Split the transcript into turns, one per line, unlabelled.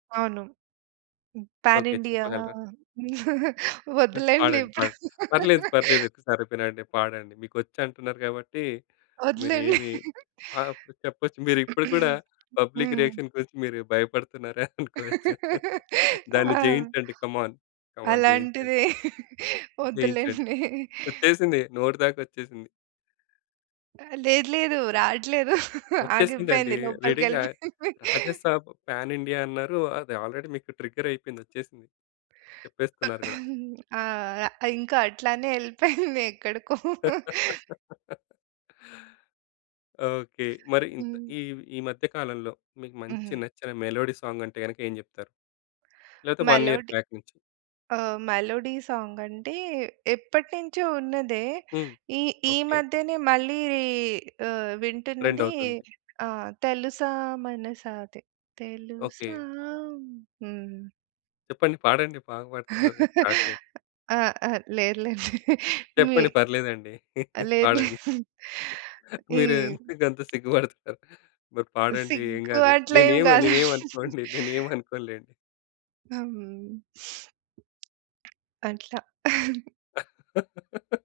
అవును. హ్మ్. Pan
okay.
India
చెప్పగలరా?
వద్దులేండి
పాడండి.
ఇప్పుడు.
పాడ్ పర్లేదు, పర్లేదు. ఒకసారి వినిపీయండి పాడండి. మీకొచ్చంటున్నారు కాబట్టి, మీరు
వద్దులేండి.
ఏమి ఆహ్, ప్ చెప్పచ్చు. మీరిప్పుడు కూడా పబ్లిక్
హ్మ్.
రియాక్షన్ గురించి మీరు భయపడుతున్నారనుకోవచ్చు. దాన్ని
ఆ!
జయించండి. కమాన్. కమాన్. జెయించండి.
అలాంటిదే
జెయించండి.
వద్దులెండి.
వచ్చేసింది. నోటి దాకొచ్చేసింది.
ఆ! లేదు. లేదు. రాట్లేదు.
వచ్చేసిందండి.
ఆగిపోయింది.
రెడీగా
లోపలికెళ్ళిపోయింది.
'రాజసాబ్' పాన్ ఇండియా అన్నారు. అది ఆల్రెడీ మీకు ట్రిగ్గరయిపోయింది ఒచ్చేసింది చెప్పేస్తున్నారు గూడా.
ఆ! ఇంకా అట్లనే ఎళ్ళిపోయింది ఎక్కడికో.
ఓకే. మరి ఇంత
హ్మ్.
ఈ ఈ మధ్య కాలంలో మీకు మంచి
హుహు.
నచ్చిన మెలోడీ సాంగ్ అంటే గనక, ఏం జెప్తారు? లేతే 1 ఇయర్
మెలోడీ
బ్యాక్ నుంచి.
ఆ! మెలోడీ సాంగ్ అంటే, ఎప్పటినుంచో ఉన్నదే,
హ్మ్.
ఈ ఈ
ఓకే.
మధ్యనే మళ్ళీ ఆహ్, వింటున్నది
ట్రెండవుతుంది.
ఆహ్, 'తెలుసా మనసా' అది తెలుసా
ఓకే.
హ్మ్.
చెప్పండి? పాడండి బాగా పడుతున్నారు కదా! స్టార్ట్ చేయండి.
ఆ! ఆ! లేదులేండి. మీ
చెప్పండి పర్లేదండి.
లేదులే.
పాడండి.
ఈ
మీరు ఎందుకంత సిగ్గు బడుతున్నారు? మరి పాడండి ఏం
సిగ్గు
గాదు.
అట్లేమి
నేనేమి
గాదు.
నేనేమనుకోండి నేనేమి అనుకోనులేండి.
హ్మ్. అట్లా.